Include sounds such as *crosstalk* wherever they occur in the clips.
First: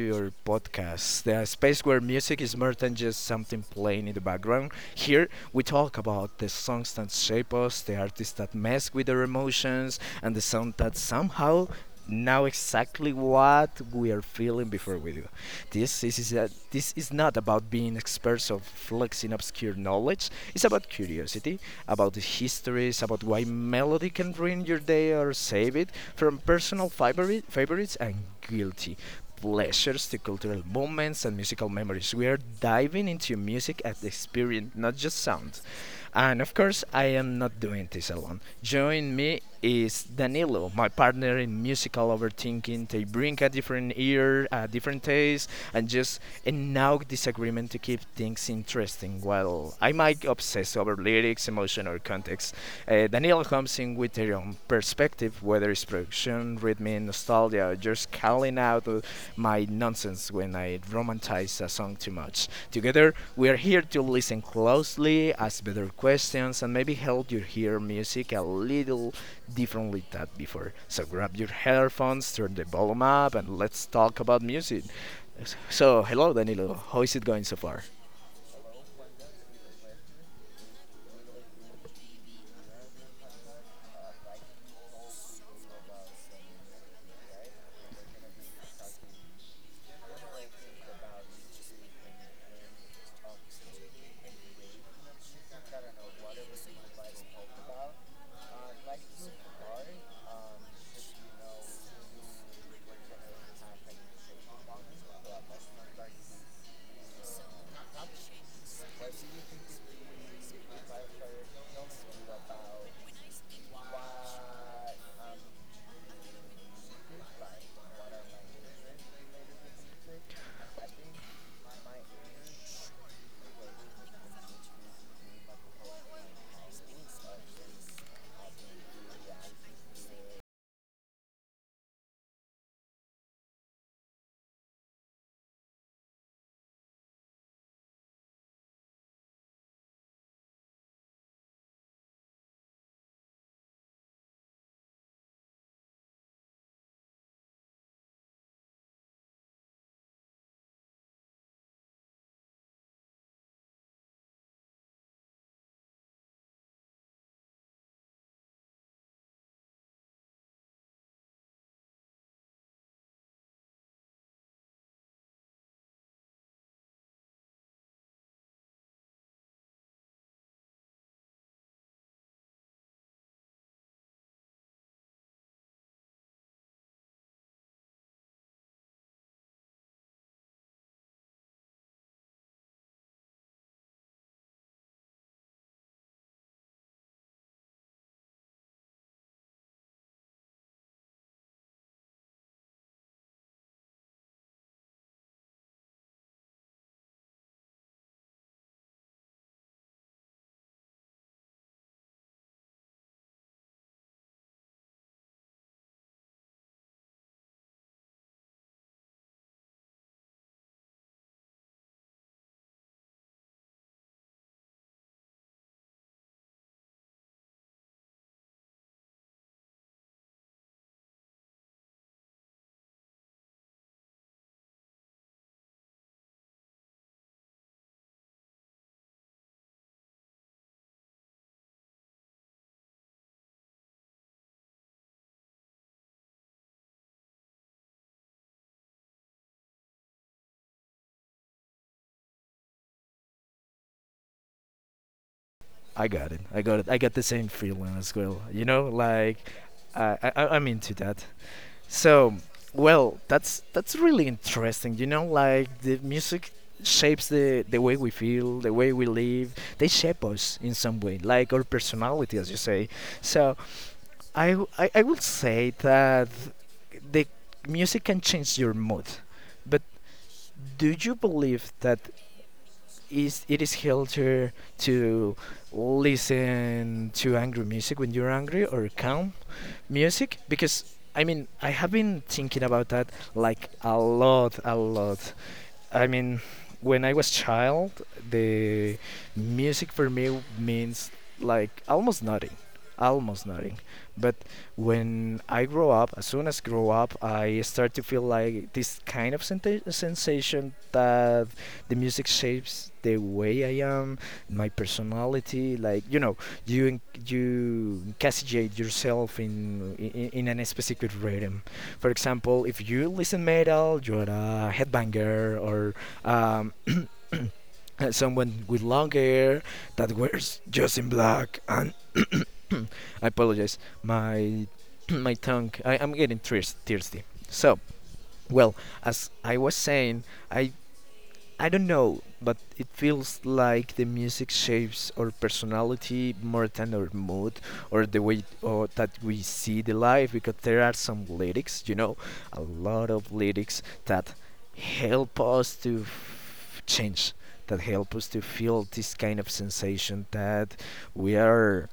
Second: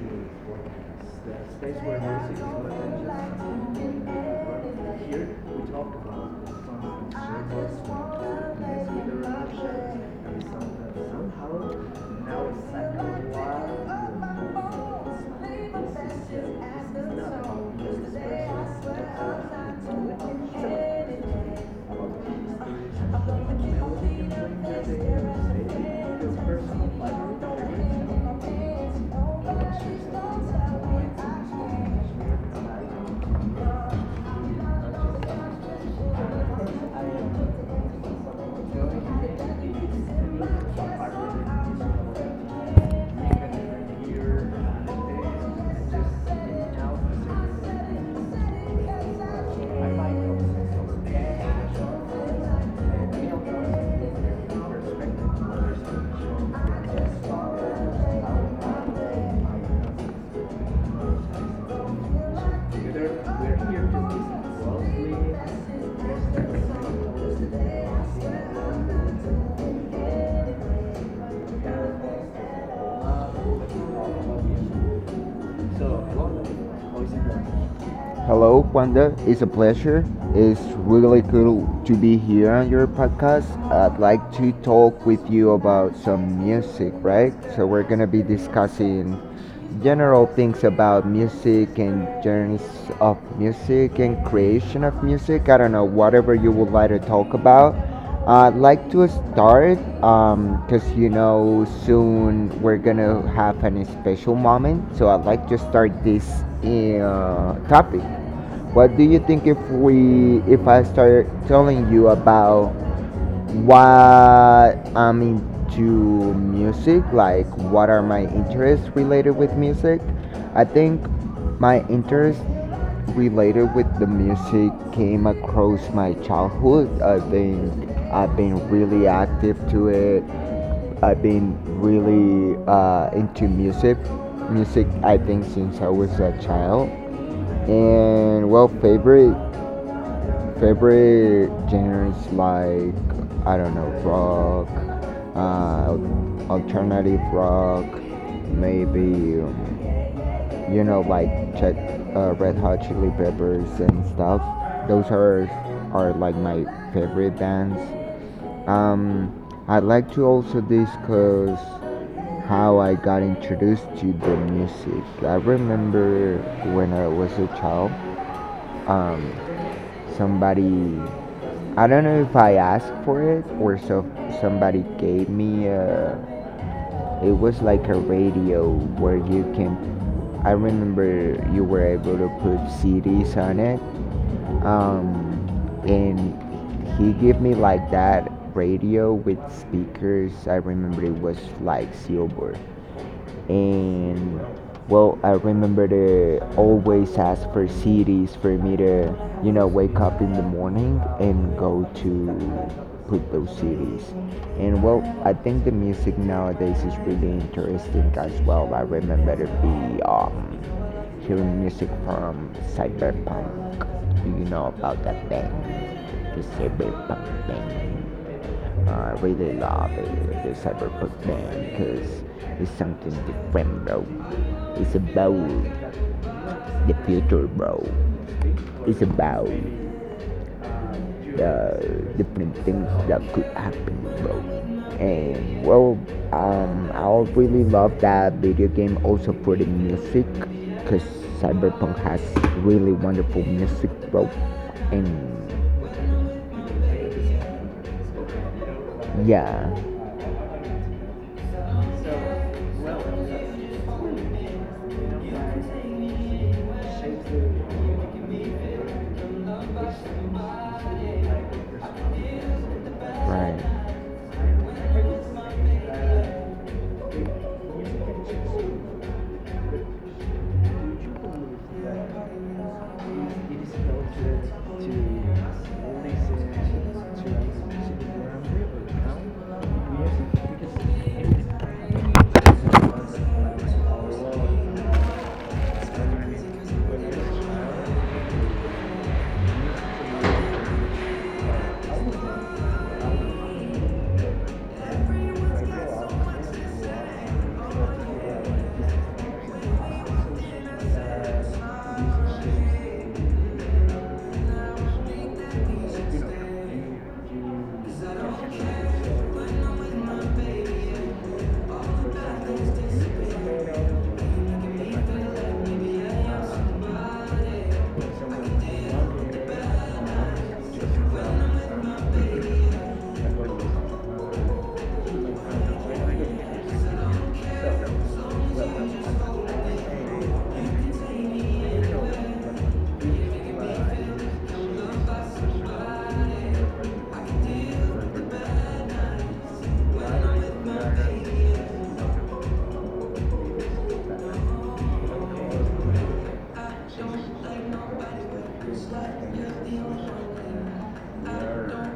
your podcast, the The space space where where music is music is more than just more something playing in the background. than just here. Here, we We talk talk about about the the songs that songs and shape shape us, us, we the artists that talk connect mess with with our their emotions, and the and sound that somehow somehow now know it's like exactly a what we are while. feeling before we do. It's This is not not about about being experts of I flexing obscure knowledge. It's about curiosity, about the histories, about why melody can ruin your day or save it from favorites and guilty pleasures to cultural moments and musical memories. We are diving into music as experience, not just sound. And of course, I I'm am not doing this alone. Join me is Danilo, my partner in musical overthinking. They bring a different ear, a different taste, and just enact disagreement to keep things interesting. While I might obsess over lyrics, emotion, or context, Danilo comes in with their own perspective, whether it's production, rhythm, in nostalgia, just calling out my nonsense when I romanticize a song too much. Together, we are we're here to listen here to closely, ask listen better questions, and maybe help you hear closely. music a little differently than before. So grab your headphones, turn the volume up, and let's talk about music. So, hello, Danilo. How is it going so far? Hello, Wanda. It's a pleasure. It's really cool to be here on your podcast. I'd like to talk with you about some music, right? So, we're going to be discussing general things about music and journeys of music and creation of music. I don't know, whatever you would like to talk about. I'd like to start because you know soon we're gonna have an special moment, so I'd like to start this topic. What do you think if we if I start telling you about what I'm into music, like what are my interests related with music? I think my interest related with the music came across my childhood. I think I've been really active to it. I've been really into music. Music, I think, since I was a child. And well, favorite Favorite genres like I don't know rock, alternative rock, maybe you know like Ch- Red Hot Chili Peppers and stuff. Those are like my favorite bands. Um, I'd like to also discuss how I got introduced to the music. I remember when I was a child, um, somebody. I don't know if I asked for it or so somebody gave me a. It was like a radio where you can. I remember you were able to put CDs on it, um, and he gave me like that radio with speakers. I remember it was like silver, and well, I remember to always ask for cities for me to, you know, wake up in the morning and go to put those cities. And well, I think the music nowadays is really interesting as well. I remember to be, hearing music from cyberpunk. Do you know about that band, the cyberpunk band? I really love it, the cyberpunk thing, because it's something different, bro. It's about the future, bro. It's about the different things that could happen, bro. And well, I really love that video game also for the music, because cyberpunk has really wonderful music, bro. And I got it. I got it. I got the same feeling as well. You know, like yeah, I, I I'm into that. So, well, that's really interesting. You know, like the music shapes the way we feel, the way we live. They shape us in some way, like our personality, as you say. So, right. I will say that the music can change your mood, but do Would you you believe believe that that is it it is is culture healthier to to listen listen to to angry music when music you're angry or around calm now? Music music? Because because I it mean is I have been thinking like our about that like world. I a mean, lot. I mean, when I was child, the music for me means like almost nothing, almost nothing. But when I I grow up, as soon baby. as grow up, I start to feel like this kind of sensation that the music shapes the way I am, my personality. Like you know, you en- you encapsulate yourself in in a specific rhythm. For example, if you listen metal, you're a headbanger Thank or um, you. someone with long hair that wears just in black. And *coughs* I apologize, my *coughs* my tongue. I'm getting thirsty. So, well, as I was saying, Thank you. I I don't know, but it feels like the music shapes our personality more than our mood or the way or that we see the life because there are some lyrics, you know, a lot of lyrics that help us to change, that help us to feel this kind of sensation that we are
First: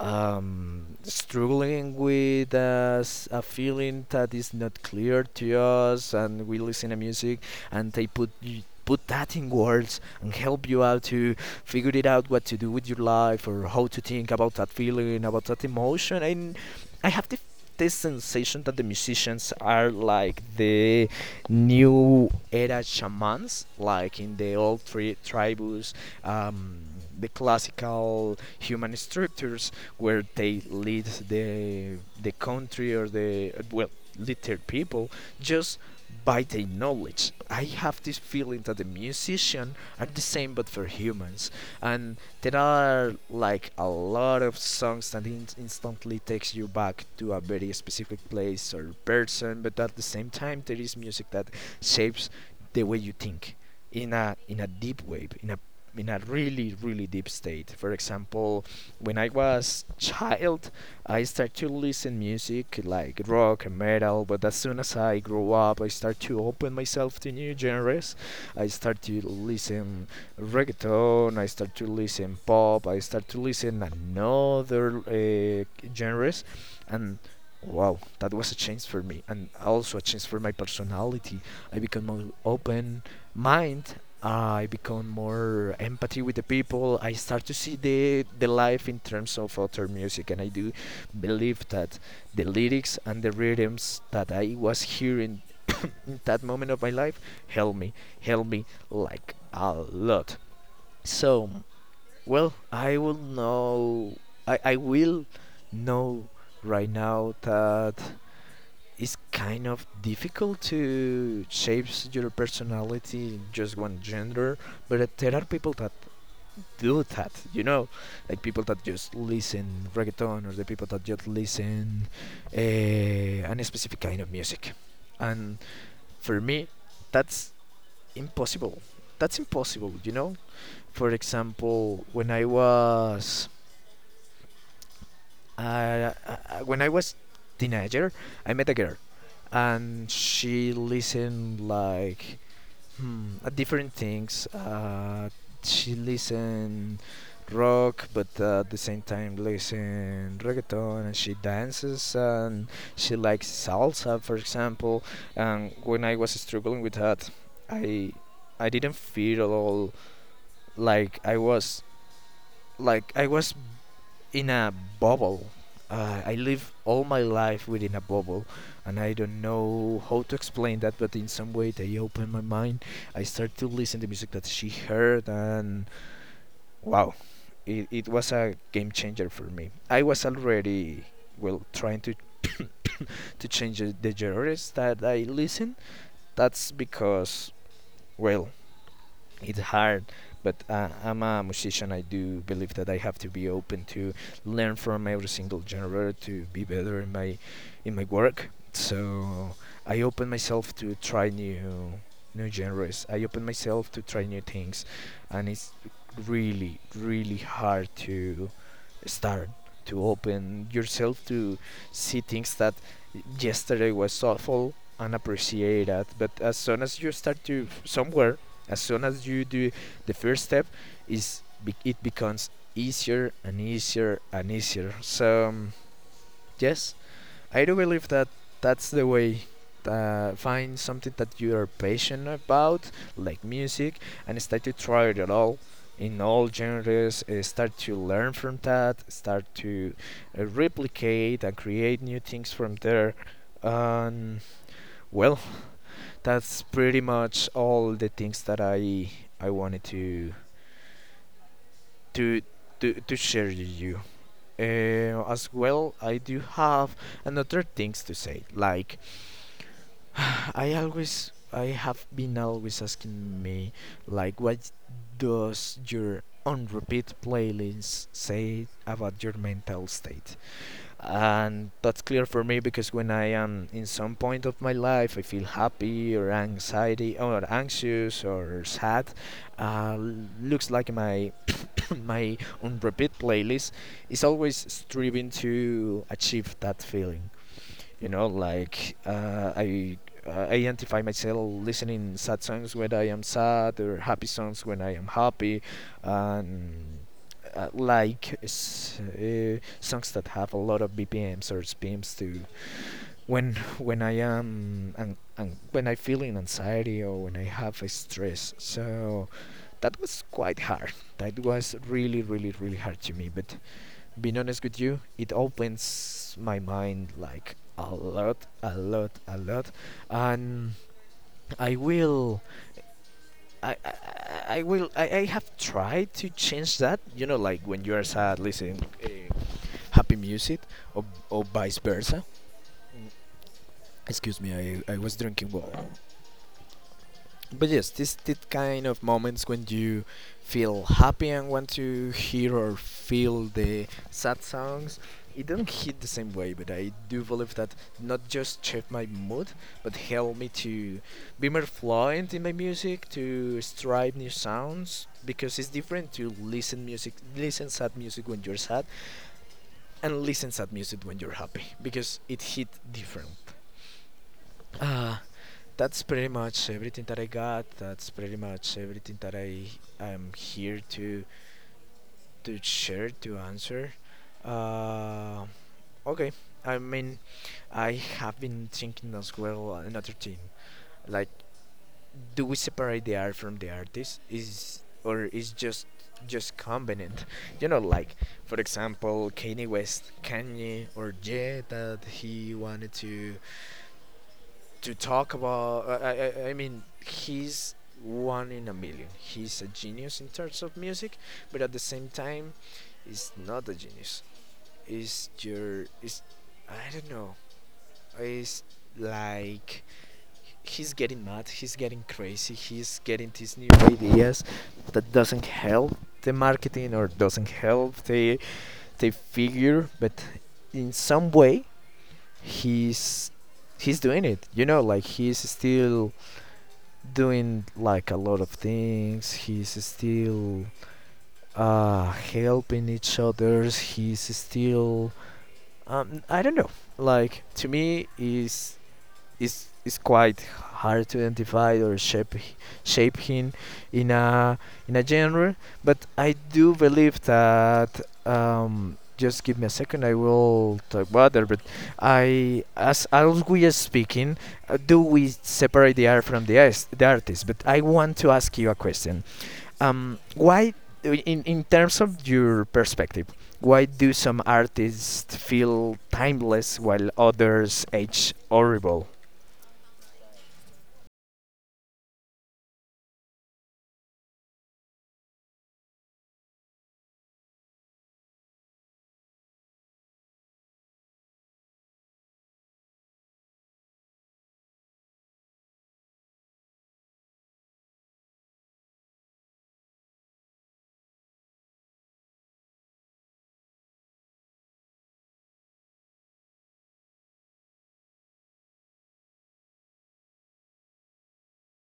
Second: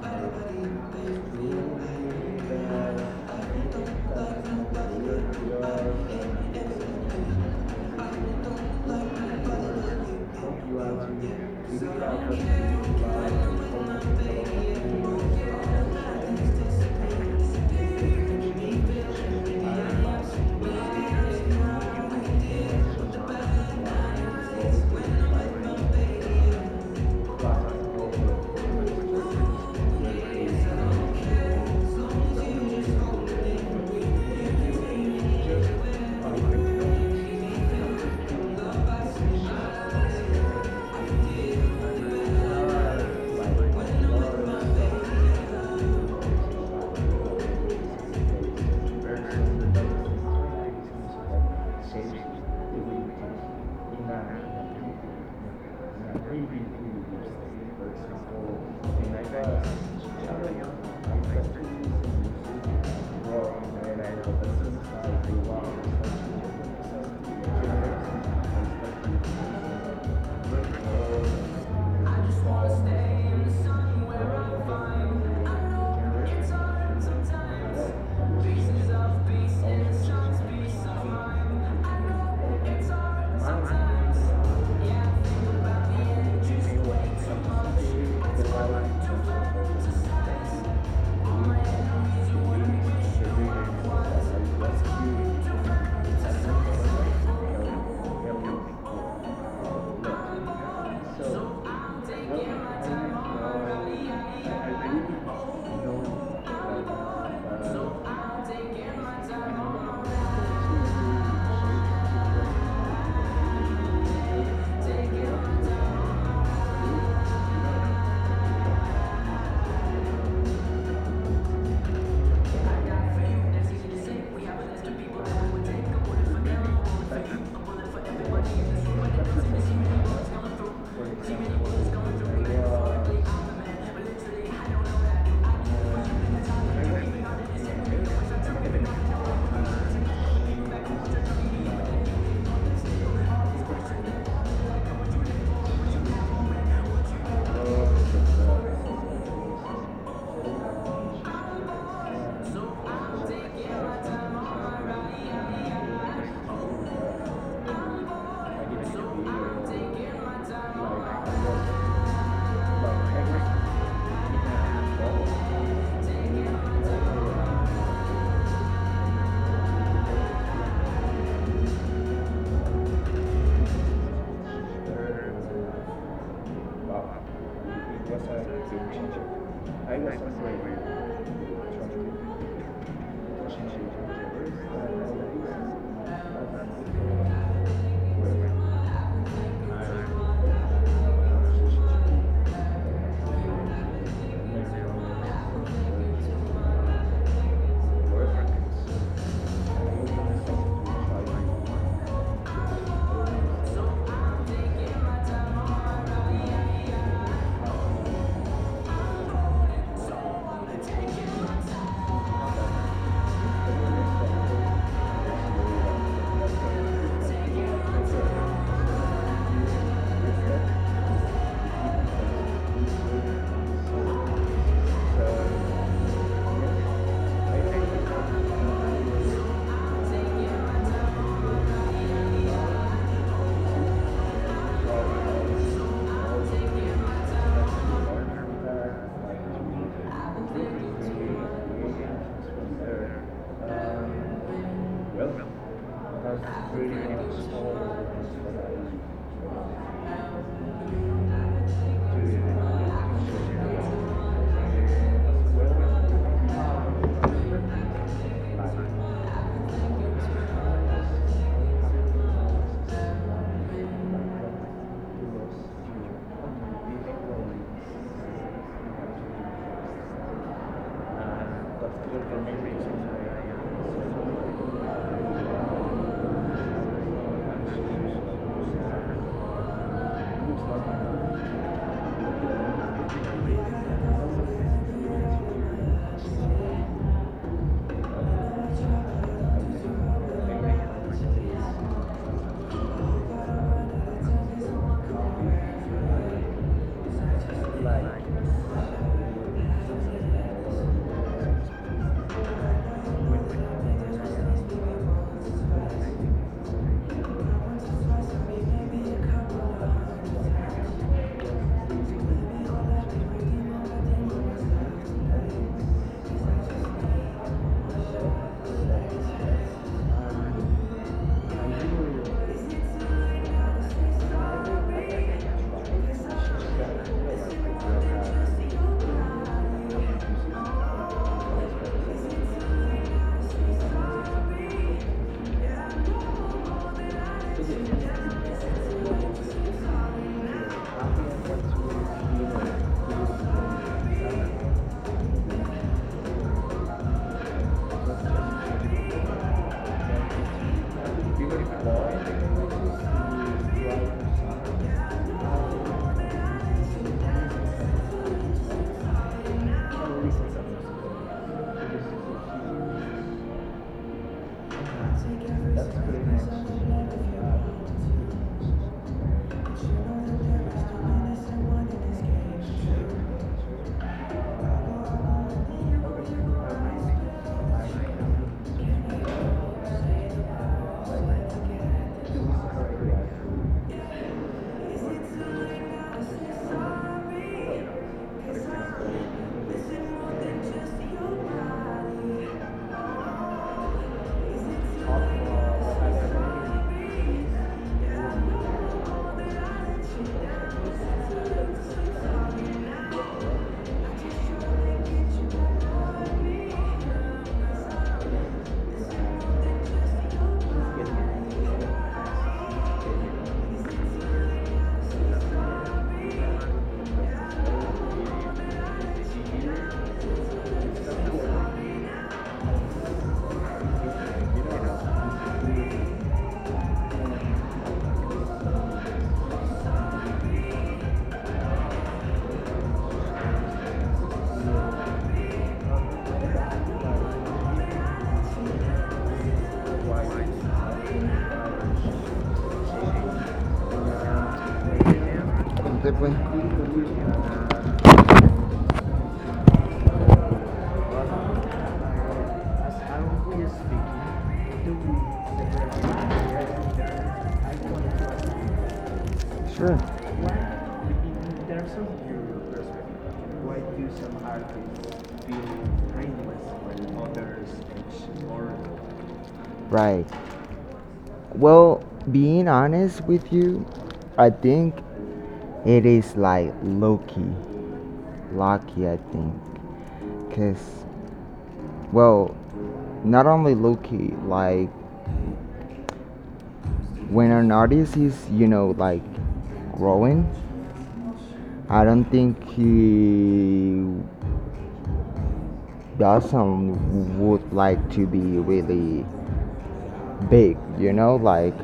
struggling with a feeling that is not clear to us, and we listen to music, and they put that in words and help you out to figure it out what to do with your life or how to think about that feeling, about that emotion. And I have this Thank sensation you. that the musicians are like the new era shamans, Thank like in the old tribus. Um, the classical human structures where they lead the country or the well lead their people just by their knowledge. I have this feeling that the musicians you. are Thank the same but for humans, and there are like a lot of songs that instantly takes you back to a very specific place or person, but at the same time there is music that shapes the way you think in a deep way, in a really really deep state. For example, when I was child, I started to listen music like rock and metal. But as soon as I grew up, I started to open myself to new genres. I started to you. listen reggaeton. I started to listen pop. I started to listen another genres, and wow, that was a change for me, and also a change for my personality. I become more open mind. I become more empathy with the people. I start to see the life in terms of other music, and I do believe that the lyrics and the rhythms that I was hearing in that moment of my life helped me, helped me like Thank a you. lot. So, So, well, I think well, I will I really know. I will don't like uh, know right now that it's kind of difficult to shape your personality in just one gender, but there are people that do that, you know, like people that just listen reggaeton or the people that just listen uh, a specific kind of music. And for me, that's impossible. That's impossible, you know? For for example, I example, love that when I was teenager, I met a girl, and she listened like different things. She listened I rock, but at the same time listen reggaeton, and she dances and she likes salsa, for example. And when I was struggling with that, I get to be I like I didn't feel at was like all hanging like I in. was like I was in a bubble. I live all my life within a bubble, and I don't know how to explain that. But in some way, they open my mind. I start to listen to music that she heard, and wow, Wow. It It was was a a game relationship. changer for me. I I was already well trying to change the genres that I listen. That's because well it's hard but I I'm a was musician. I a do believe that I have to be open to learn from every situation single genre to be I better in my work. So I open myself to try new genres. I open myself to try new things, and it's really really hard to start to open yourself to see things that yesterday was awful and appreciate that. But as soon as you start to somewhere, as soon as you do the first step, it becomes easier and easier and easier. So so yes, I I do believe that think. that's the way. Find something that you are passionate about, like music, and start to try it all in all genres. Start to learn Thank you. from that. Start to replicate and create new things from there. And well, that's pretty much all the things that I wanted to to share with you. As well, I do have another things to say. Like, *sighs* I have been always asking me, like, what does your on repeat playlist say about your mental state? And that's That's clear good for me because when for. I am in some point of my life, I feel happy or anxiety or anxious or sad. Uh, looks like my *laughs* my on repeat playlist is always striving to achieve that feeling. You know, like I identify myself listening sad songs when I am sad or happy songs when I am happy, and songs that have a lot of BPMs or spins to when when I am and when I feel in anxiety or when I have a stress. So that was quite hard. That was really, really, really hard to me. But being honest with you, it opens my mind like a lot, a lot, a lot, and I will, I, I, I will, I have tried to change that. You know, like when you are sad, listen happy music, or or vice versa. Excuse me, I was drinking water. But yes, this these kind of moments when you feel happy and want to hear or feel the sad songs, it don't hit the same way. But I do believe that not just shape my mood, but help me to be more fluent in my music, to strive new sounds, because it's different to listen music, listen sad music when you're sad, and listen sad music when you're happy, because it hit different. Uh, that's pretty much everything that I got. That's pretty much everything that I am here to share to answer. Uh, okay. I mean, I have been thinking as well another thing. Like, do we separate the art from the artist? Is or is just convenient? *laughs* You know, like for example, Kanye West, Kanye or Jay that he wanted to talk about. I mean, he's one in a million. He's a genius in terms of music, but at the same time, he's not a genius. Is your. Is I don't know. He's like he's getting mad. He's getting crazy. He's getting these new ideas that doesn't help the marketing or doesn't help the figure, but in some way he's he's doing it. You know, like he's still doing like a lot of things. He's still helping each others. He's still I don't know. Like to me, is quite hard to identify or shape him in a in a genre. But I do believe that. Just give me a second. I will talk about it. But I, As as we Aaron are is speaking, speaking, do do we we separate the art from the separate artist? the there? But I I want want to ask you a to. question. Sure. Why, in In terms terms of of your your perspective, perspective, why why do do some some artists artists feel feel brainless timeless while when others others age act more? horrible? Right. Well, being honest with you, I think it is like Loki. Loki, I think. Because, well, not only Loki, like when an artist is, you know, like growing, I don't think he doesn't would like to be really big, you know, like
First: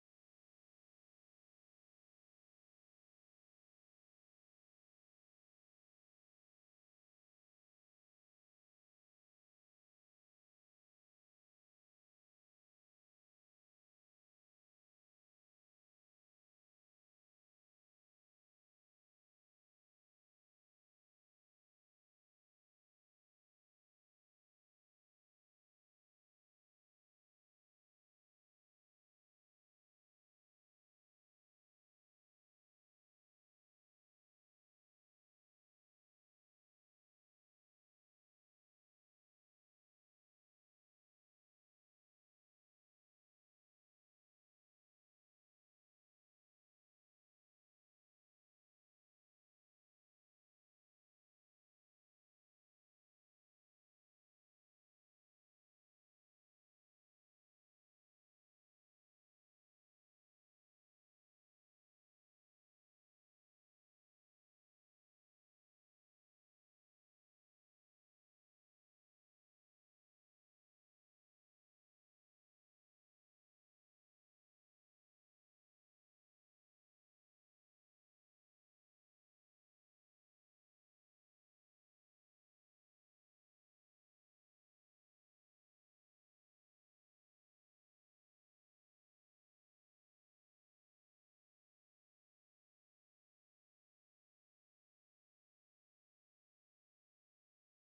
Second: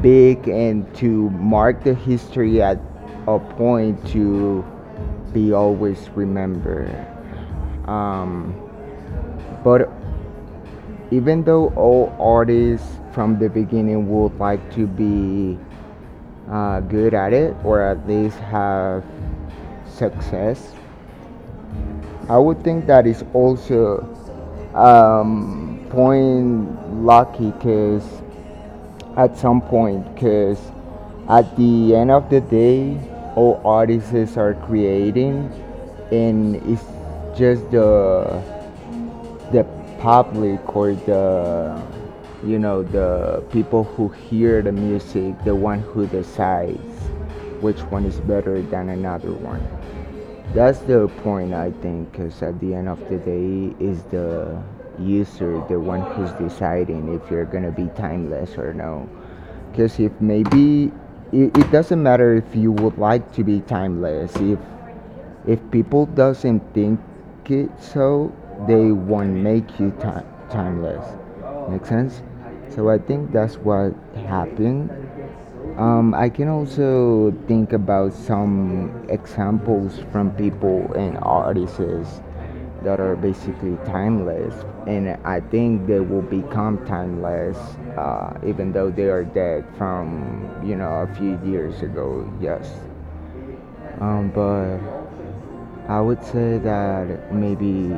big and to mark the history at a point to be always remembered. Um, but even though all artists from the beginning would like to be good at it, or at least have success. I would think that is also point lucky because at some point, because at the end of the day, all artists are creating, and it's just the public, or the, you know, the people who hear the music, the one who decides which one is better than another one. That's the point, I think, because at the end of the day, is the user the one who's deciding if you're gonna be timeless or no. Because if maybe it doesn't matter if you would like to be timeless. If people doesn't think it so, they won't make you timeless. Make sense? So I think that's what happened. I can also think about some examples from people and artists that are basically timeless, and I think they will become timeless even though they are dead from, you know, a few years ago. Yes, but I would say that maybe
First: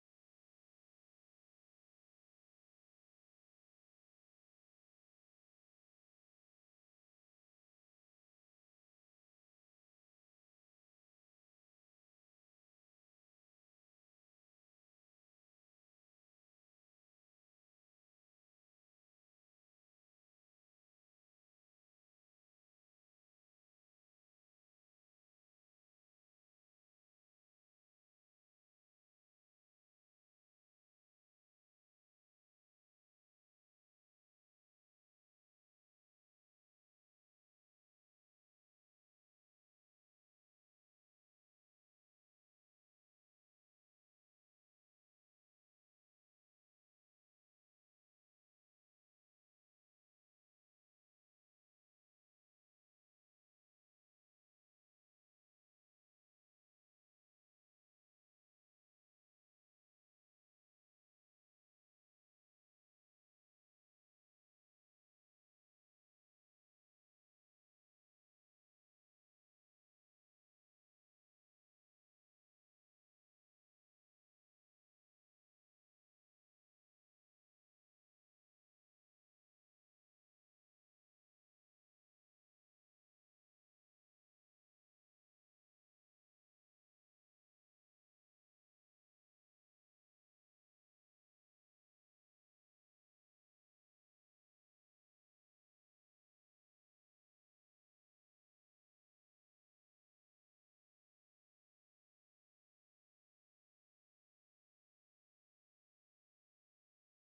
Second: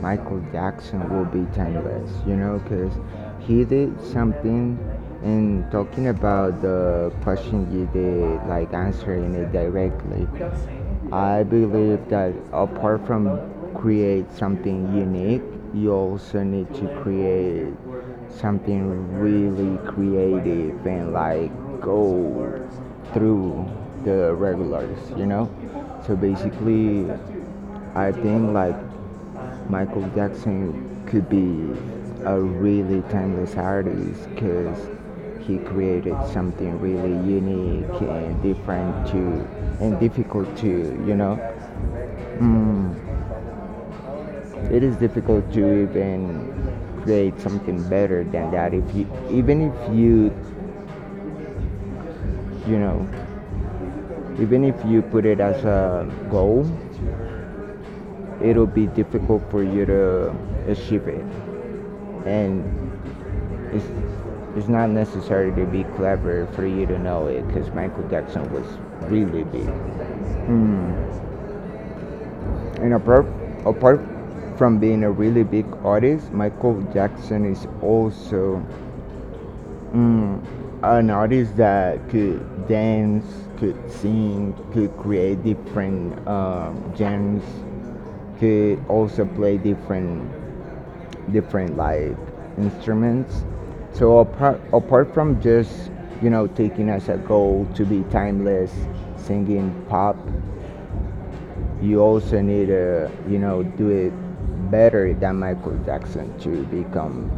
Michael Jackson will be timeless, you know, because he did something. And talking about the question you did, like answering it directly, I believe that apart from create something unique, you also need to create something really creative and like go through the regulars, you know? So basically, I think like Michael Jackson could be a really timeless artist because he created something really unique and different to, and difficult to, you know, mm, it is difficult to even create something better than that if you, even if you, you know, even if you put it as a goal, it'll be difficult for you to achieve it. And It's, it's not necessary to be clever for you to know it, because Michael Jackson was really big. And apart from being a really big artist, Michael Jackson is also, Mm, an artist that could dance, could sing, could create different genres, could also play different different like instruments. So apart from just, you know, taking as a goal to be timeless, singing pop, you also need to, you know, do it better than Michael Jackson to become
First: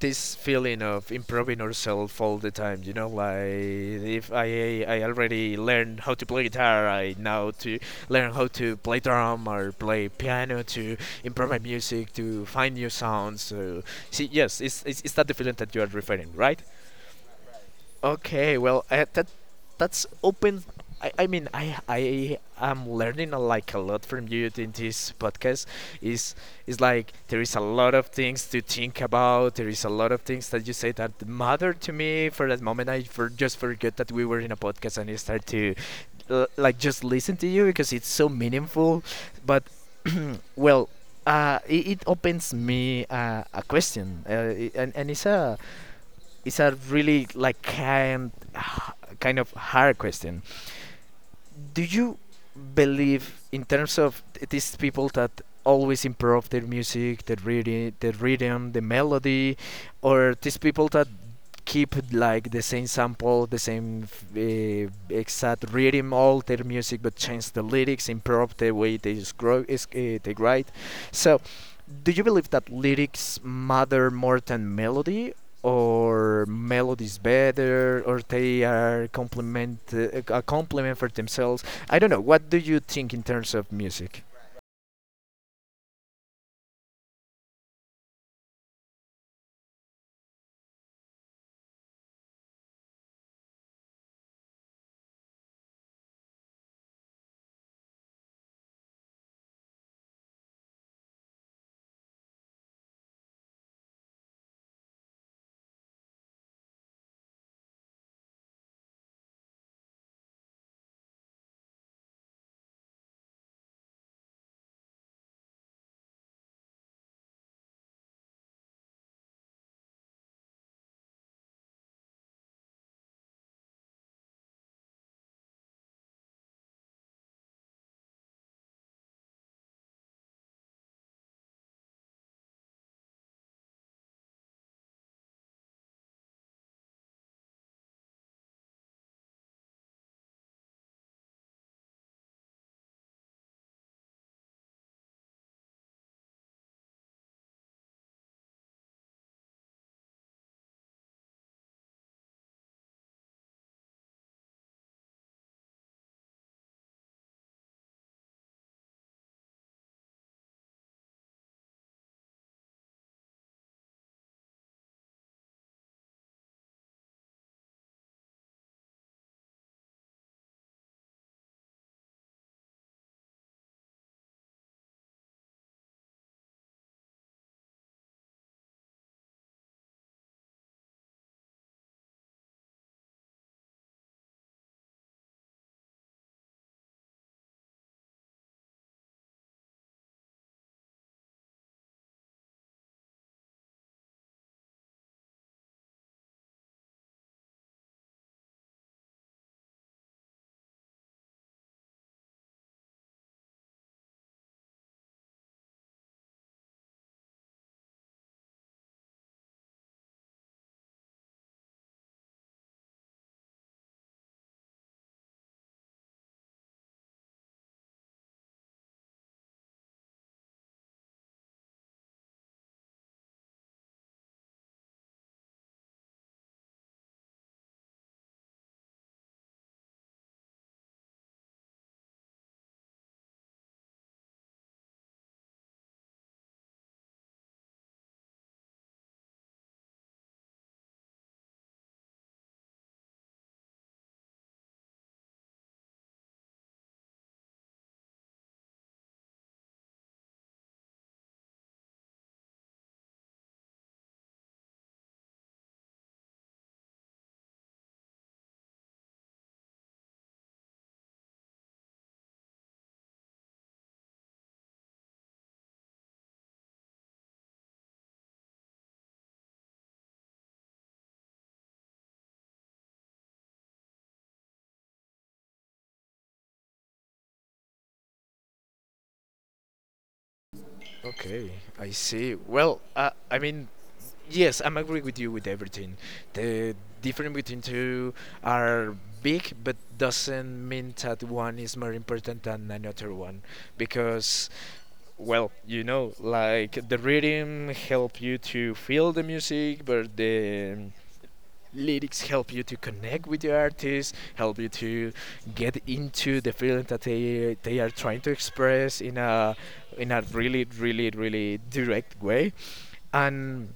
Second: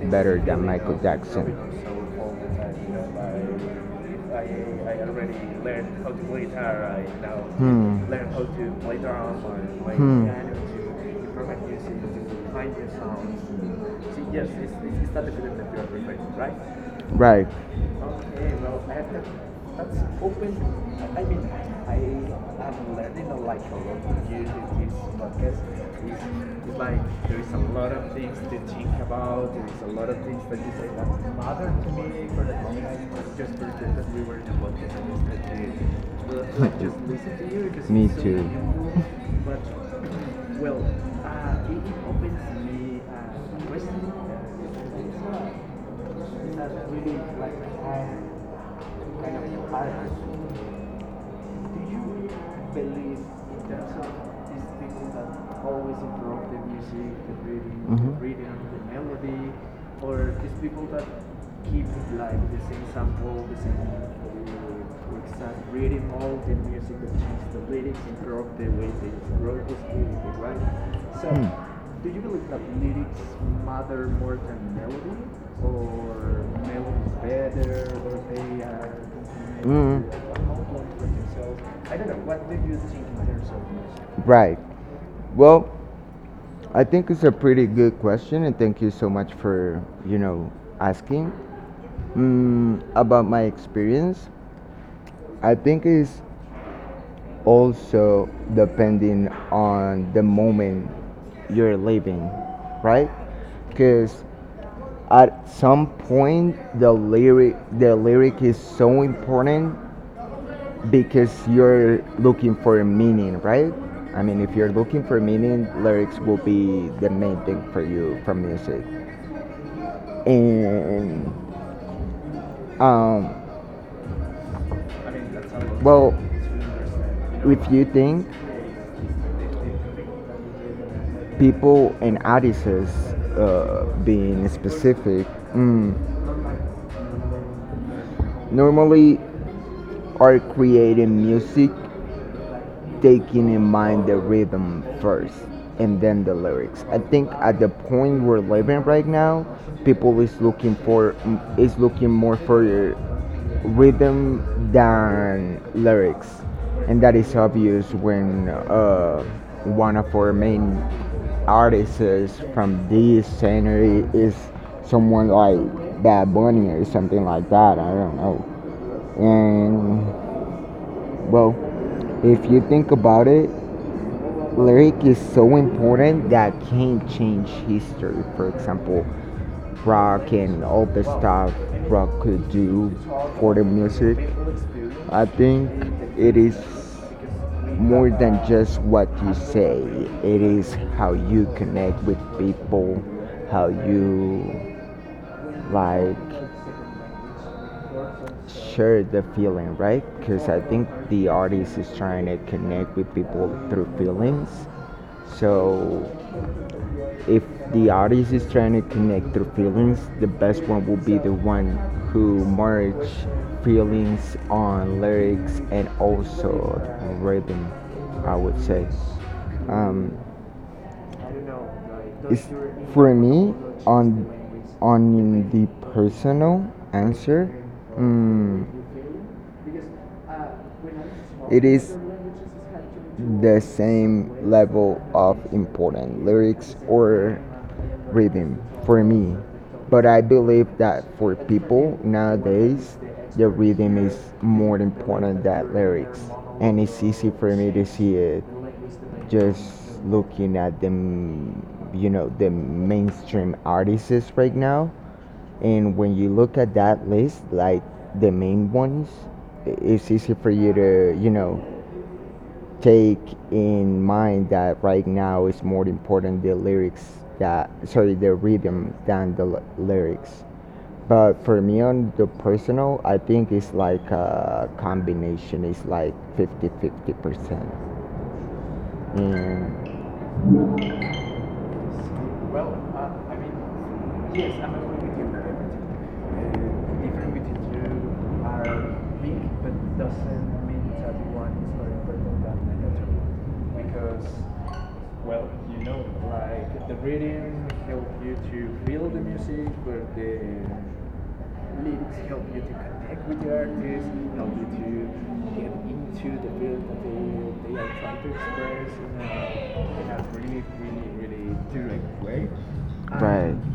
This better than feeling Michael of Jackson. improving ourselves all I the time. You know, like if I already already learned learned how how to to play play guitar. guitar, I I now now to learned learn how how to to play play drums drum or or play play piano piano to to improve improve my music, music, to to find find new new sounds. sounds. So, See, see, yes, yes, is is it's is not that the the feeling feeling that that you you are are perfect, referring, right? right? Right. Okay, Okay, well, well, I have that's that's open. open. I, I I mean, mean, I I I am am learning learning a, a, like like a a lot lot from of you you in in this this podcast. podcast. Is It's is like like there there is is a a lot lot of of things things to to think think about. about. There There is is a a lot lot of of things things that that you you say say that that matter matter to to me. me. For For the that moment, I moment, for I just just forget pretend that that we we were were in in a a podcast podcast and I start *laughs* to and just like, like like just just listen listen to to you you. Because because me it's it's so too. *laughs* so You. meaningful. But But *clears throat* well, well, uh, it it, it opens opens me the uh, a question. question, uh, i- and and It's it's a a really really like like high kind kind kind of of hard question. hierarchy. Do Do you you believe believe in in terms terms of of these these people people that that always always improve improve the their music, music, the their rhythm, reading, mm-hmm. the the Mhm. rhythm, rhythm, the the melody, melody, or or these these people people that that keep keep like like the the same same sample, sample, the the same same uh, exact exact rhythm, rhythm, all all the their music music, that but change change the the lyrics, lyrics, improve improve the the way way they they wrote this they lyric, right? write. So, So, do do you you believe believe that that lyrics lyrics matter matter more more than than melody, melody, or or melody melody is is better, better, or or they they are are complement complementary? A Mm. How complement for so? themselves? I I don't don't know. know. What What do do you you think think in in terms terms of of music? music? Right. Well, I think it's a pretty good question, and thank you so much for, you know, asking about my experience. I think it's also depending on the moment you're living, right? Because at some point the lyric is so important because you're looking for a meaning, right? I mean, if you're looking for meaning, lyrics will be the main thing for you from music. And um, well, if you think people and artists, being specific, mm, normally are creating music taking in mind the rhythm first and then the lyrics. I think at the point we're living right now, people is looking for, is looking more for rhythm than lyrics, and that is obvious when, one of our main artists from this genre is someone like Bad Bunny or something like that. I don't know, and well, if you think about it, lyric is so important that can change history. For example, rock and all the stuff rock could do for the music. I think it is more than just what you say, it is how you connect with people, how you like share the feeling, right? Because I think the artist is trying to connect with people through feelings. So if the artist is trying to connect their feelings, the best one will be the one who merge feelings on lyrics and also on rhythm. I would say. Um, it's, for me, on the personal answer, mm, it is the same level of important lyrics or rhythm for me. But I believe that for people nowadays, the rhythm is more important than lyrics. And it's easy for me to see it just looking at the you know the mainstream artists right now. And when you look at that list, like the main ones, I- it's easy for you to, you know, take in mind that right now is more important the lyrics, that sorry the rhythm than the lyrics. But for me on the personal, I think it's like a combination. It's like 50-50 percent. And Okay, I see. well, Well, I I mean, mean, yes, yes, I'm I'm agree agree with with you with everything. you. Everything. The Different difference between with two you are are big, big, but but doesn't doesn't mean mean that that one one is is more more important important than than another one, the other. Because, because well, well, you know, like like the the rhythm reading help help you you to to feel feel the the music, music, but but the the lyrics lyrics help help you you to to connect connect with with the the artist, artist, help help you you to to get get into into the the feeling feeling that they that they, they they are are trying trying to to express express in a, in in a a really, really, really, really, really really direct direct way. way. Right. And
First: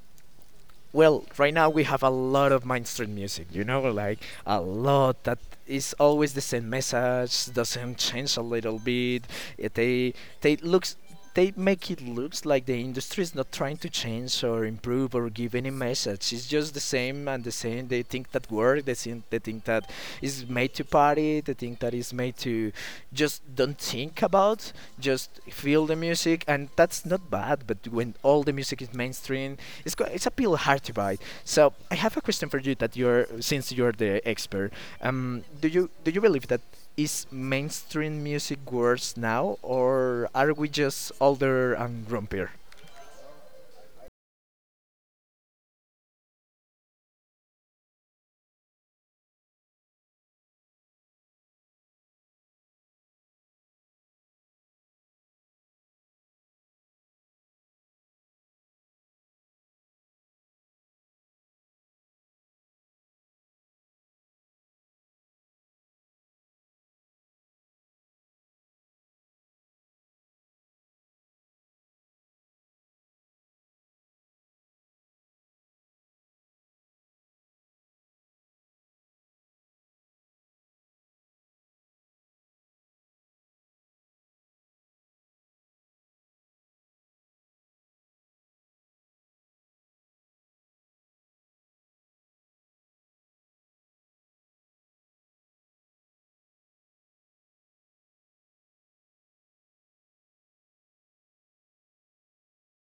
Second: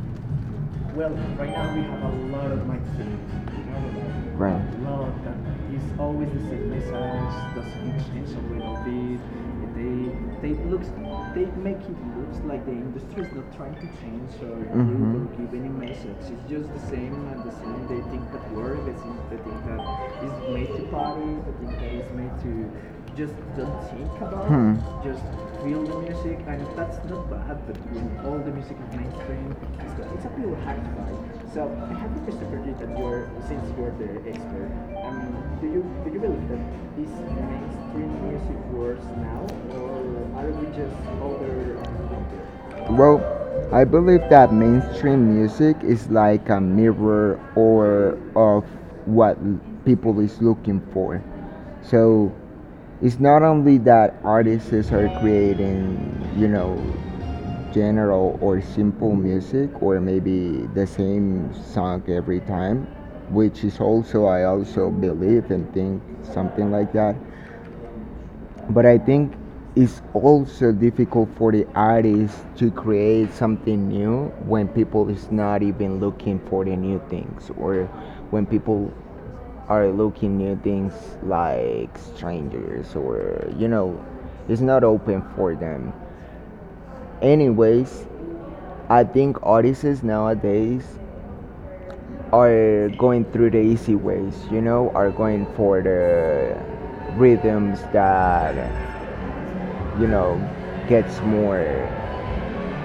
Well, well, right right now now we we have have a a lot lot of of my. mainstream music, We. you know, like Right. a A lot lot of that them. It's is always always the the same same message, message, doesn't doesn't change change a a little little bit. bit. Uh, They They they they looks, looks, they they make make it it looks looks like like the the industry industry is is not not trying trying to to change change or or improve or improve. Mhm. Or give give any any message. message. It's It's just just the the same same and and the the same. same. They They think think that that work, work. they They think think they they think think that that is is made made to to party, party. they They think think that that is it's made made to to just just don't don't think think about. about, Hmm. Just just feel feel the the music, music, and and that's that's not not bad, bad. but But when when all all the the music music is is mainstream, mainstream, it's it's, got- it's it's a a pure pill hack hard to bite. vibe. So So I I have have a a question question for for you you that that you're you're, since since you're you're the the expert. expert. um, Um, do do you you do do you you believe believe that that this is mainstream mainstream music music works worse now, now, or or are are we we just just over? older and grumpier? Well, I believe that mainstream music is like a mirror or of what people is looking for. So it's not only that artists are creating, you know, general or simple music or maybe the same song every time, which is also I also believe and think something like that, but I think it's also difficult for the artist to create something new when people is not even looking for the new things, or when people are looking new things like strangers, or it's not open for them. Anyways, I think artists nowadays are going through the easy ways, are going for the rhythms that, you know, gets more,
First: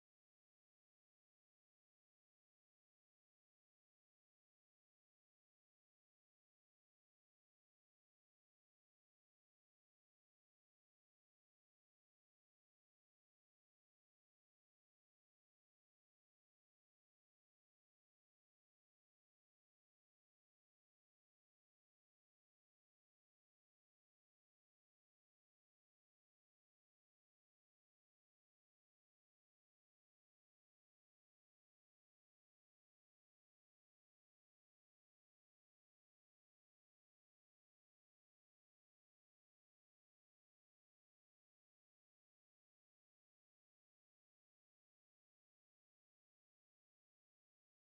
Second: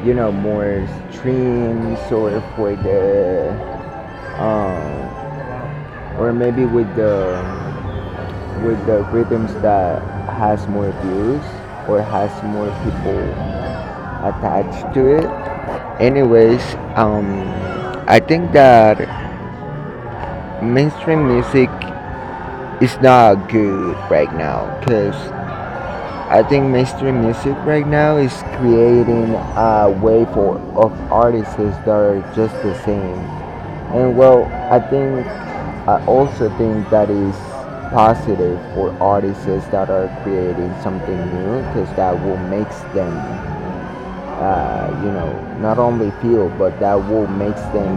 more streams, or for the, um, or maybe with the rhythms that has more views or has more people attached to it. Anyways, um, I think that mainstream music is not good right now, because I think mainstream music right now is creating a wave for, of artists that are just the same. And well, I think I also think that is positive for artists that are creating something new, because that will make them, not only feel, but that will make them,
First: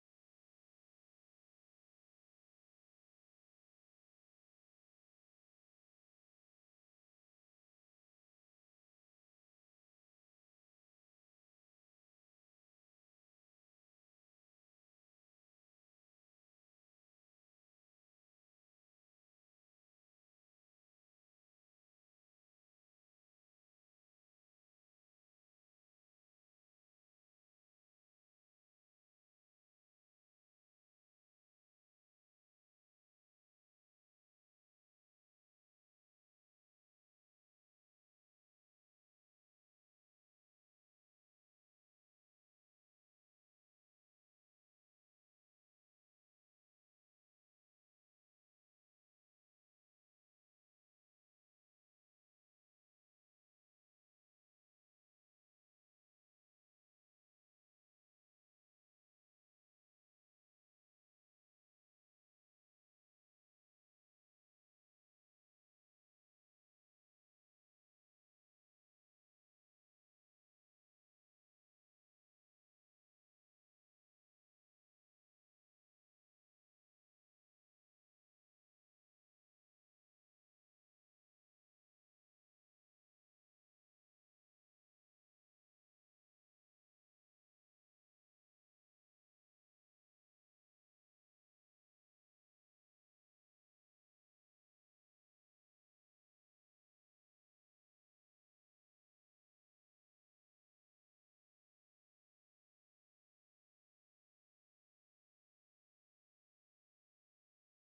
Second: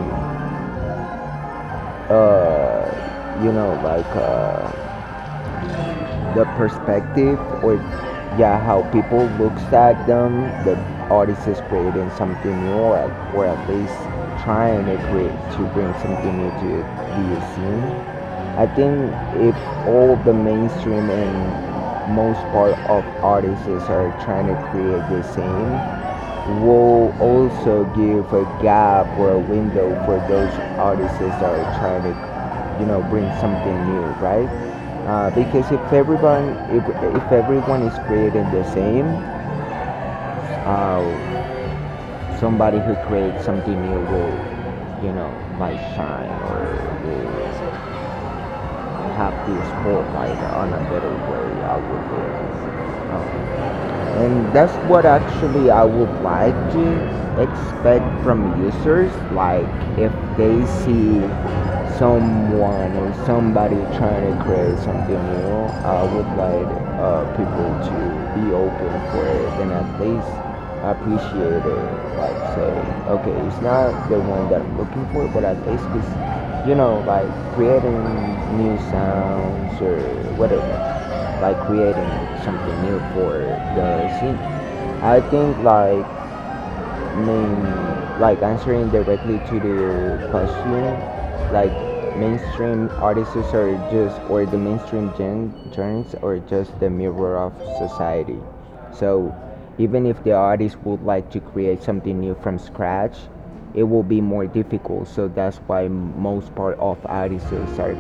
like. The perspective, or yeah, how people looks at them. The artist is creating something new, or or at least trying to create, to bring something new to the scene. I think, if all the mainstream and most part of artists are trying to create the same, will also give a gap or a window for those artists that are trying to, bring something new, right. Because if everyone, if, if everyone is creating the same, uh, somebody who creates something new will, you know might shine, or will have the spotlight on a better way, I would think. And that's what actually I would like to expect from users, like if they see someone or somebody trying to create something new, I would like people to be open for it and at least appreciate it, like say, okay, it's not the one that I'm looking for, but at least it's, like creating new sounds or whatever, like creating something new for the scene. I think, like mean, like answering directly to the consumer, like mainstream artists are just, or the mainstream genres are just the mirror of society. So even if the artist would like to create something new from scratch, it will be more difficult. So that's why most part of artists are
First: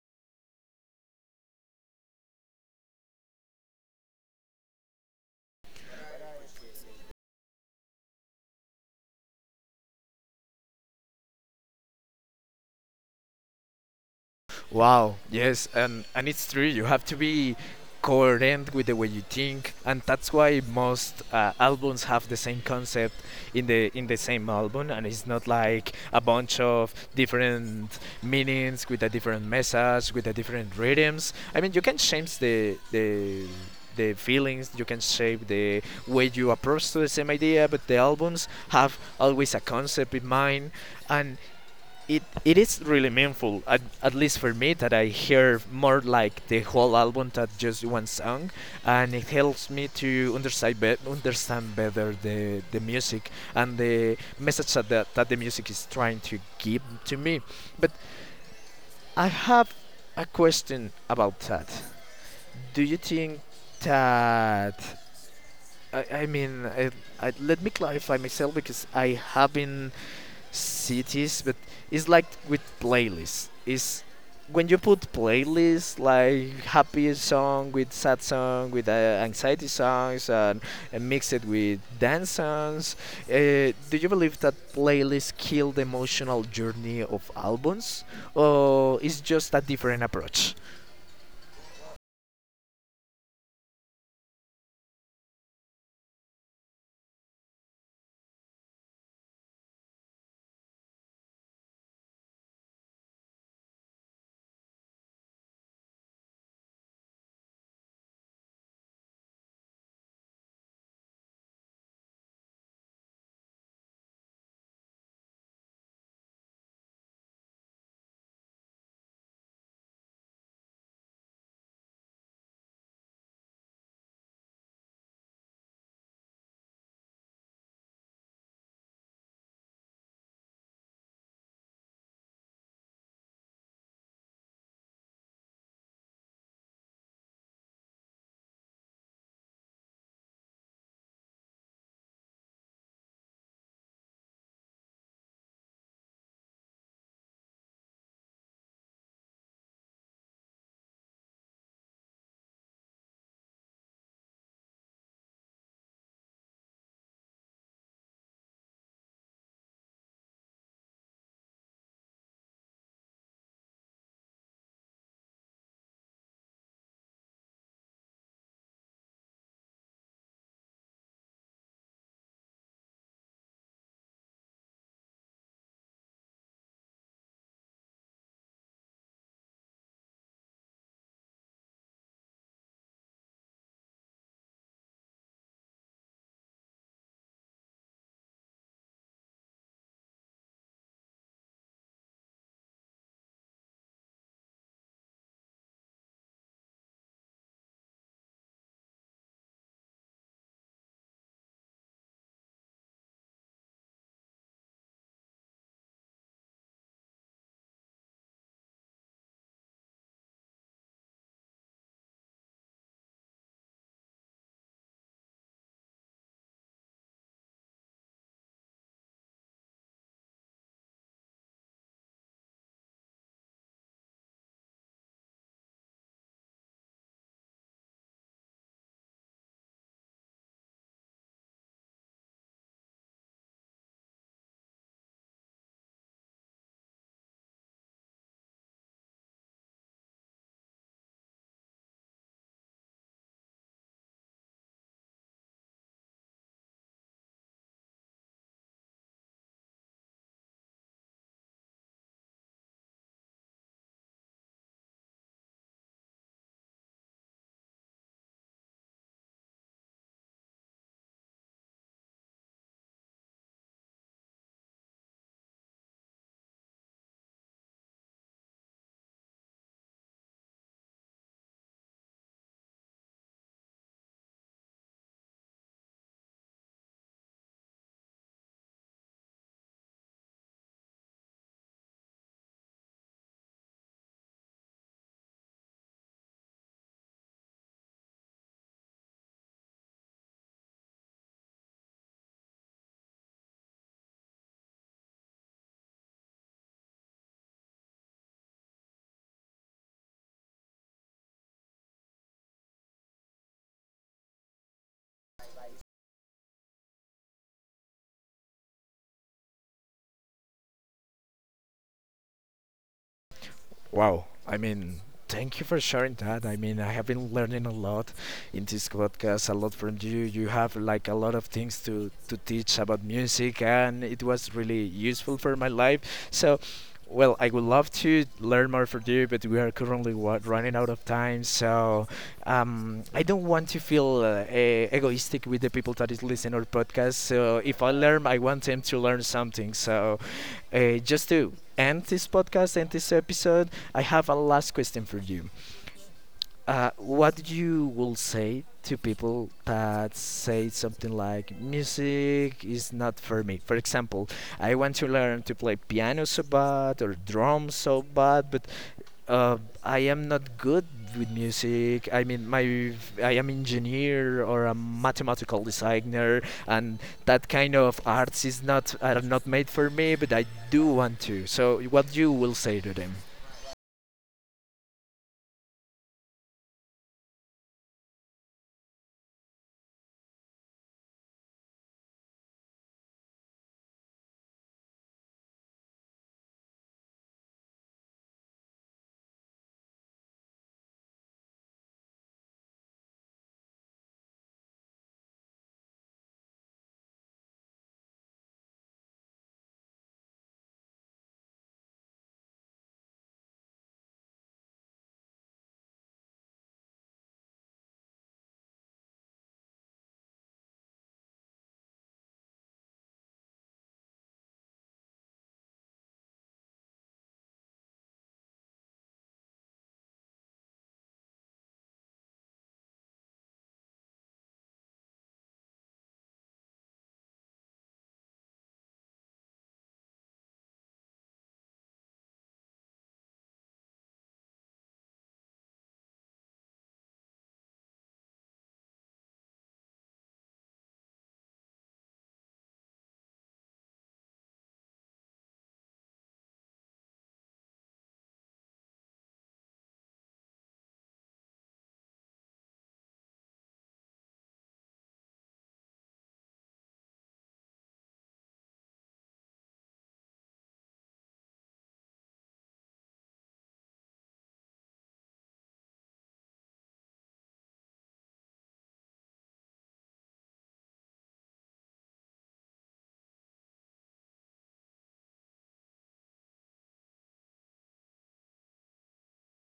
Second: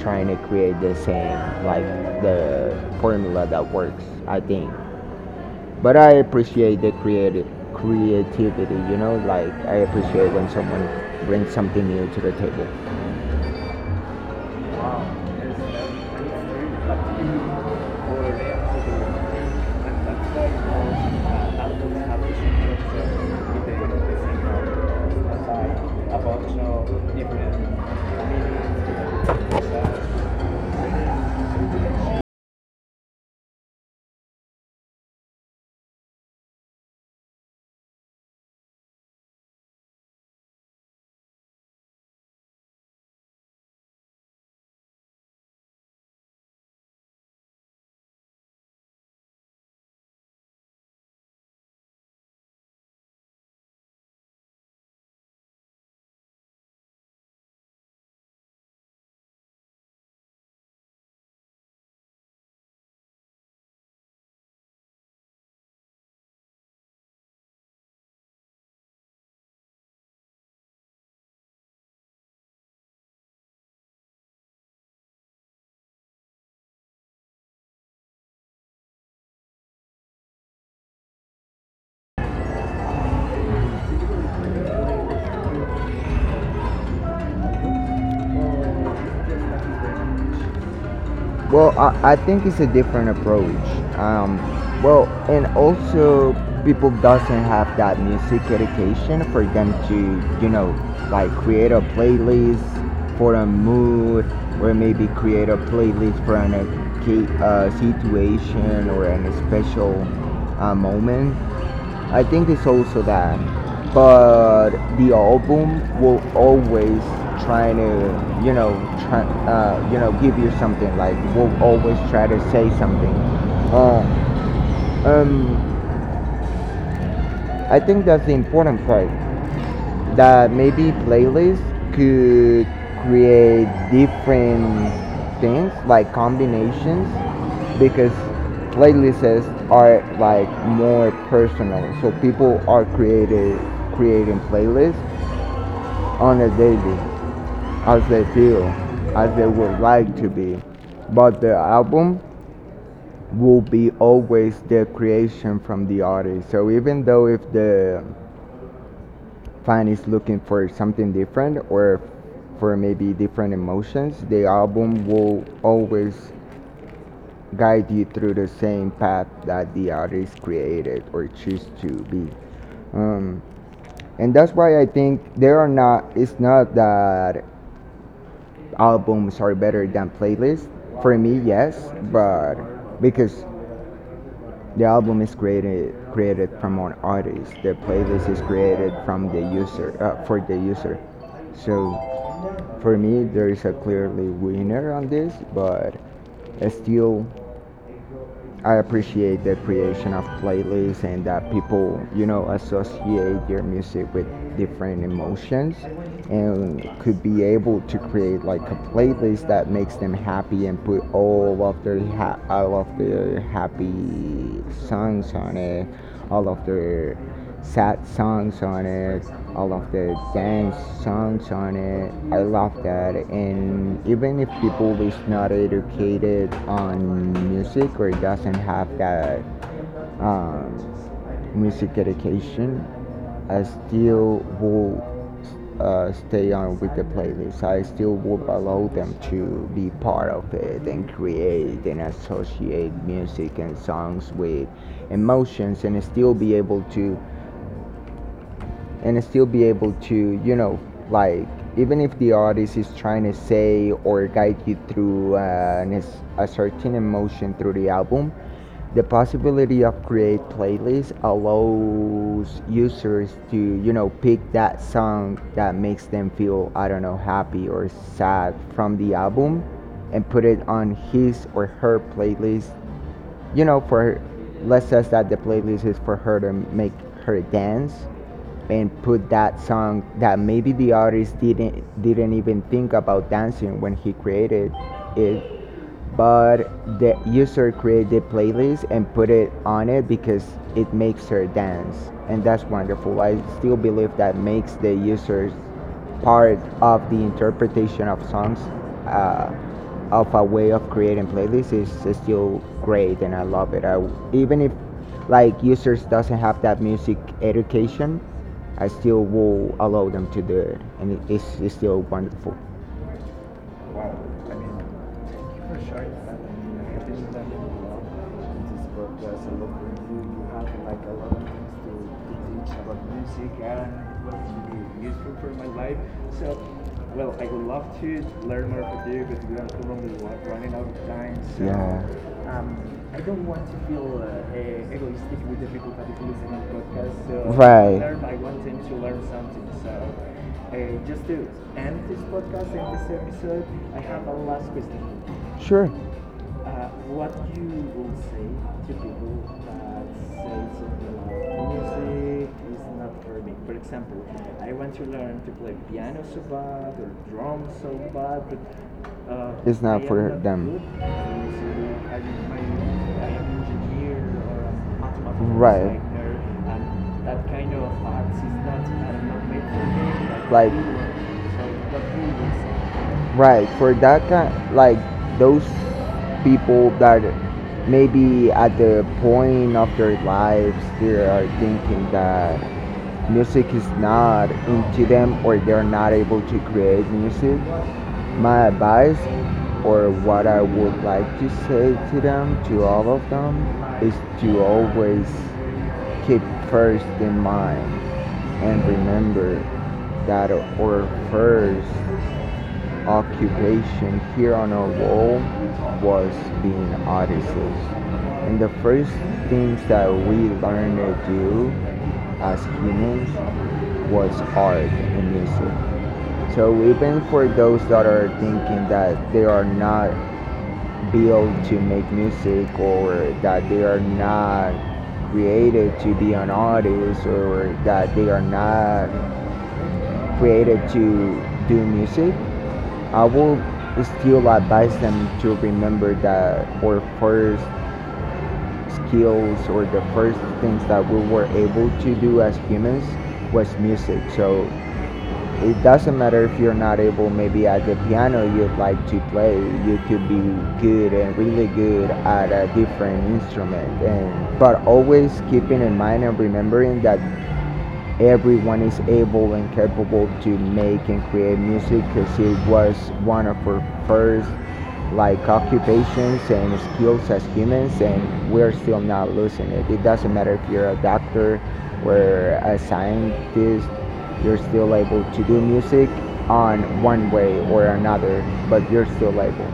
trying to create the same, like the formula that works, I think. But I appreciate the creative creativity. Like, I appreciate when someone brings something new to the table. Wow, Wow. yes, that's Yes, and it's true. You have to that's really be happy for coherent with the way you everyone. think, and And that's that's why why most albums albums have have the this same concept structure with the in the same album, and it's listener not aside like a about bunch of different different meanings with a meanings to different the. message, with a different rhythms. I mean, you can change the feelings. You can shape the way you approach to the same idea, but the albums have always a concept in mind. And it is really meaningful at least for me, that I hear more like the whole album than just one song, and it helps me to understand, understand better the music and the message that the music is trying to give to me. But I have a question about that. Do you think that I, I mean, I, I, let me clarify myself because I haven't cities, but it's like with playlists. It's when you put playlists like happy song with sad song with anxiety songs and mix it with dance songs. Do you believe that playlists kill the emotional journey of albums, or is just a different approach? Well, I think it's a different approach. Um, well, and also people doesn't have that music education for them to, like create a playlist for a mood, or maybe create a playlist for an situation or an special moment. I think it's also that, but the album will always try to, you know, try, give you something. Like, will always try to say something. Uh, um, I think that's the important part, that maybe playlists could create different things like combinations, because playlists are like more personal, so people are created creating playlists on a daily as they feel, as they would like to be, but the album will be always the creation from the artist, so even though if the fan is looking for something different, or for maybe different emotions, the album will always guide you through the same path that the artist created or choose to be. Um, and that's why I think there are not, it's not that albums are better than playlists. For me, yes, but because the album is created from an artist, the playlist is created from the user, for the user. So, for me, there is a clearly winner on this, but still, I appreciate the creation of playlists, and that people, associate their music with different emotions, and could be able to create like a playlist that makes them happy and put all of their all of their happy songs on it, all of their sad songs on it, all of the dance songs on it. I love that. And even if people is not educated on music or doesn't have that um, music education, I still will, stay on with the playlist. I still would allow them to be part of it and create and associate music and songs with emotions, and still be able to, and still be able to, you know, like, even if the artist is trying to say or guide you through an a certain emotion through the album, the possibility of create playlists allows users to, pick that song that makes them feel, I don't know, happy or sad from the album, and put it on his or her playlist, for, let's say that the playlist is for her to make her dance, and put that song that maybe the artist didn't even think about dancing when he created it. But the user created the playlist and put it on it because it makes her dance, and that's wonderful. I still believe that makes the users part of the interpretation of songs, uh, of. A way of creating playlists is still great, and I love it. Even if like users doesn't have that music education, I still will allow them to do it, and it's still wonderful. Wow. Wow. I I mean, mean, thank you for for sure. sharing that. I mean, I I have been appreciate that. learning a lot in This this podcast, podcast, I a love lot from music. you. You You have have like like a a lot lot of of things things to to teach teach about about music, music, and and it what was to really be useful useful for for my my life. life. So, So, well, well, I I would would love love to to learn learn more more from from you, you, but but we we are are currently probably like running running out out of of time. time. So, So, yeah. I I don't don't want want to to feel feel egoistic egoistic with with the the people people that that is is listening listening our to podcast. podcasts. So, So, if I right, learn, I I want want them them to to learn learn something. something. So, So. Uh, just just to to end end this this podcast podcast, and end this this episode, episode, I I have have a a last last question for question. you. Sure. Uh, what What you you will will say say to to people people that that say say something something like like music music is is not not for for me? me? For For example, example, I I want want to to learn learn to to play play piano piano so so bad bad or or drums drums so so bad, bad, but but uh, it's I not, I am am for not not them, good good with in music. I mean, my I I am am an engineer engineer or or a a mathematical, mathematical right, designer, designer, and and that that kind kind of of arts arts is is not, not I are not not made made for for me. me. But I Like- Like, do you, want to. So, So, what what you you will will say to them? say? Right, for that kind, like those people that maybe at the point of their lives they are thinking that music is not into them, or they're not able to create music. My advice, or what I would like to say to them, to all of them, is to always keep first in mind and remember that our first occupation here on our wall was being artists. And the first things that we learned to do as humans was art and music. So even for those that are thinking that they are not built to make music, or that they are not created to be an artist, or that they are not created to do music, I would still advise them to remember that our first skills, or the first things that we were able to do as humans, was music. So it doesn't matter if you're not able, maybe at the piano you'd like to play, you could be good and really good at a different instrument. And but always keeping in mind and remembering that everyone is able and capable to make and create music, because it was one of our first, like, occupations and skills as humans, and we're still not losing it. It doesn't matter if you're a doctor or a scientist, you're still able to do music on one way or another, but you're still able.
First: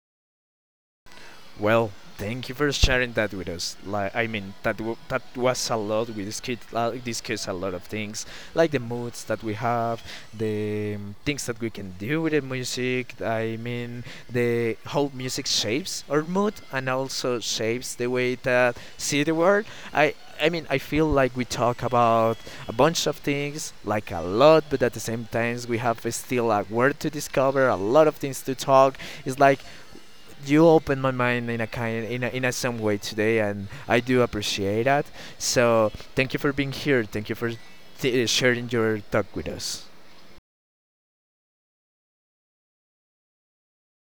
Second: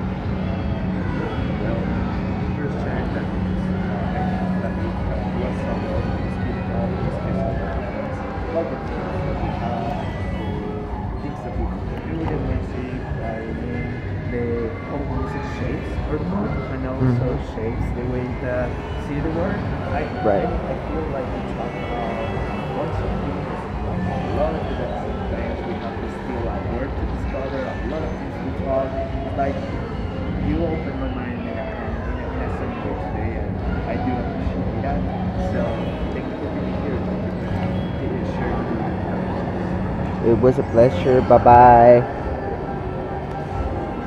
Well, thank Well, you for here's sharing sharing that, that with us. Like, I mean, that that was a lot. We discussed a lot of things, like the moods that we have, the things that we can do with the music. I mean, the how music shapes our mood shapes and also shapes the the way way that that see see the the world. world. I Right, I mean, I I feel feel like like we we talk talk about about a lots bunch of of things, things, like a like a lot lot, of but at the different same things. time, We we have have this still still a a word word to to discover, discover, a a lot lot of of things things to we talk. talk. It's Like like you you opened opened my my mind mind in in a a kind of in a lesson some way today, today, and and I I do do appreciate appreciate that. that. So So thank thank you you for for being being here. here, thank you for Thank you sharing for being. your talk with us. It was a pleasure. Bye bye.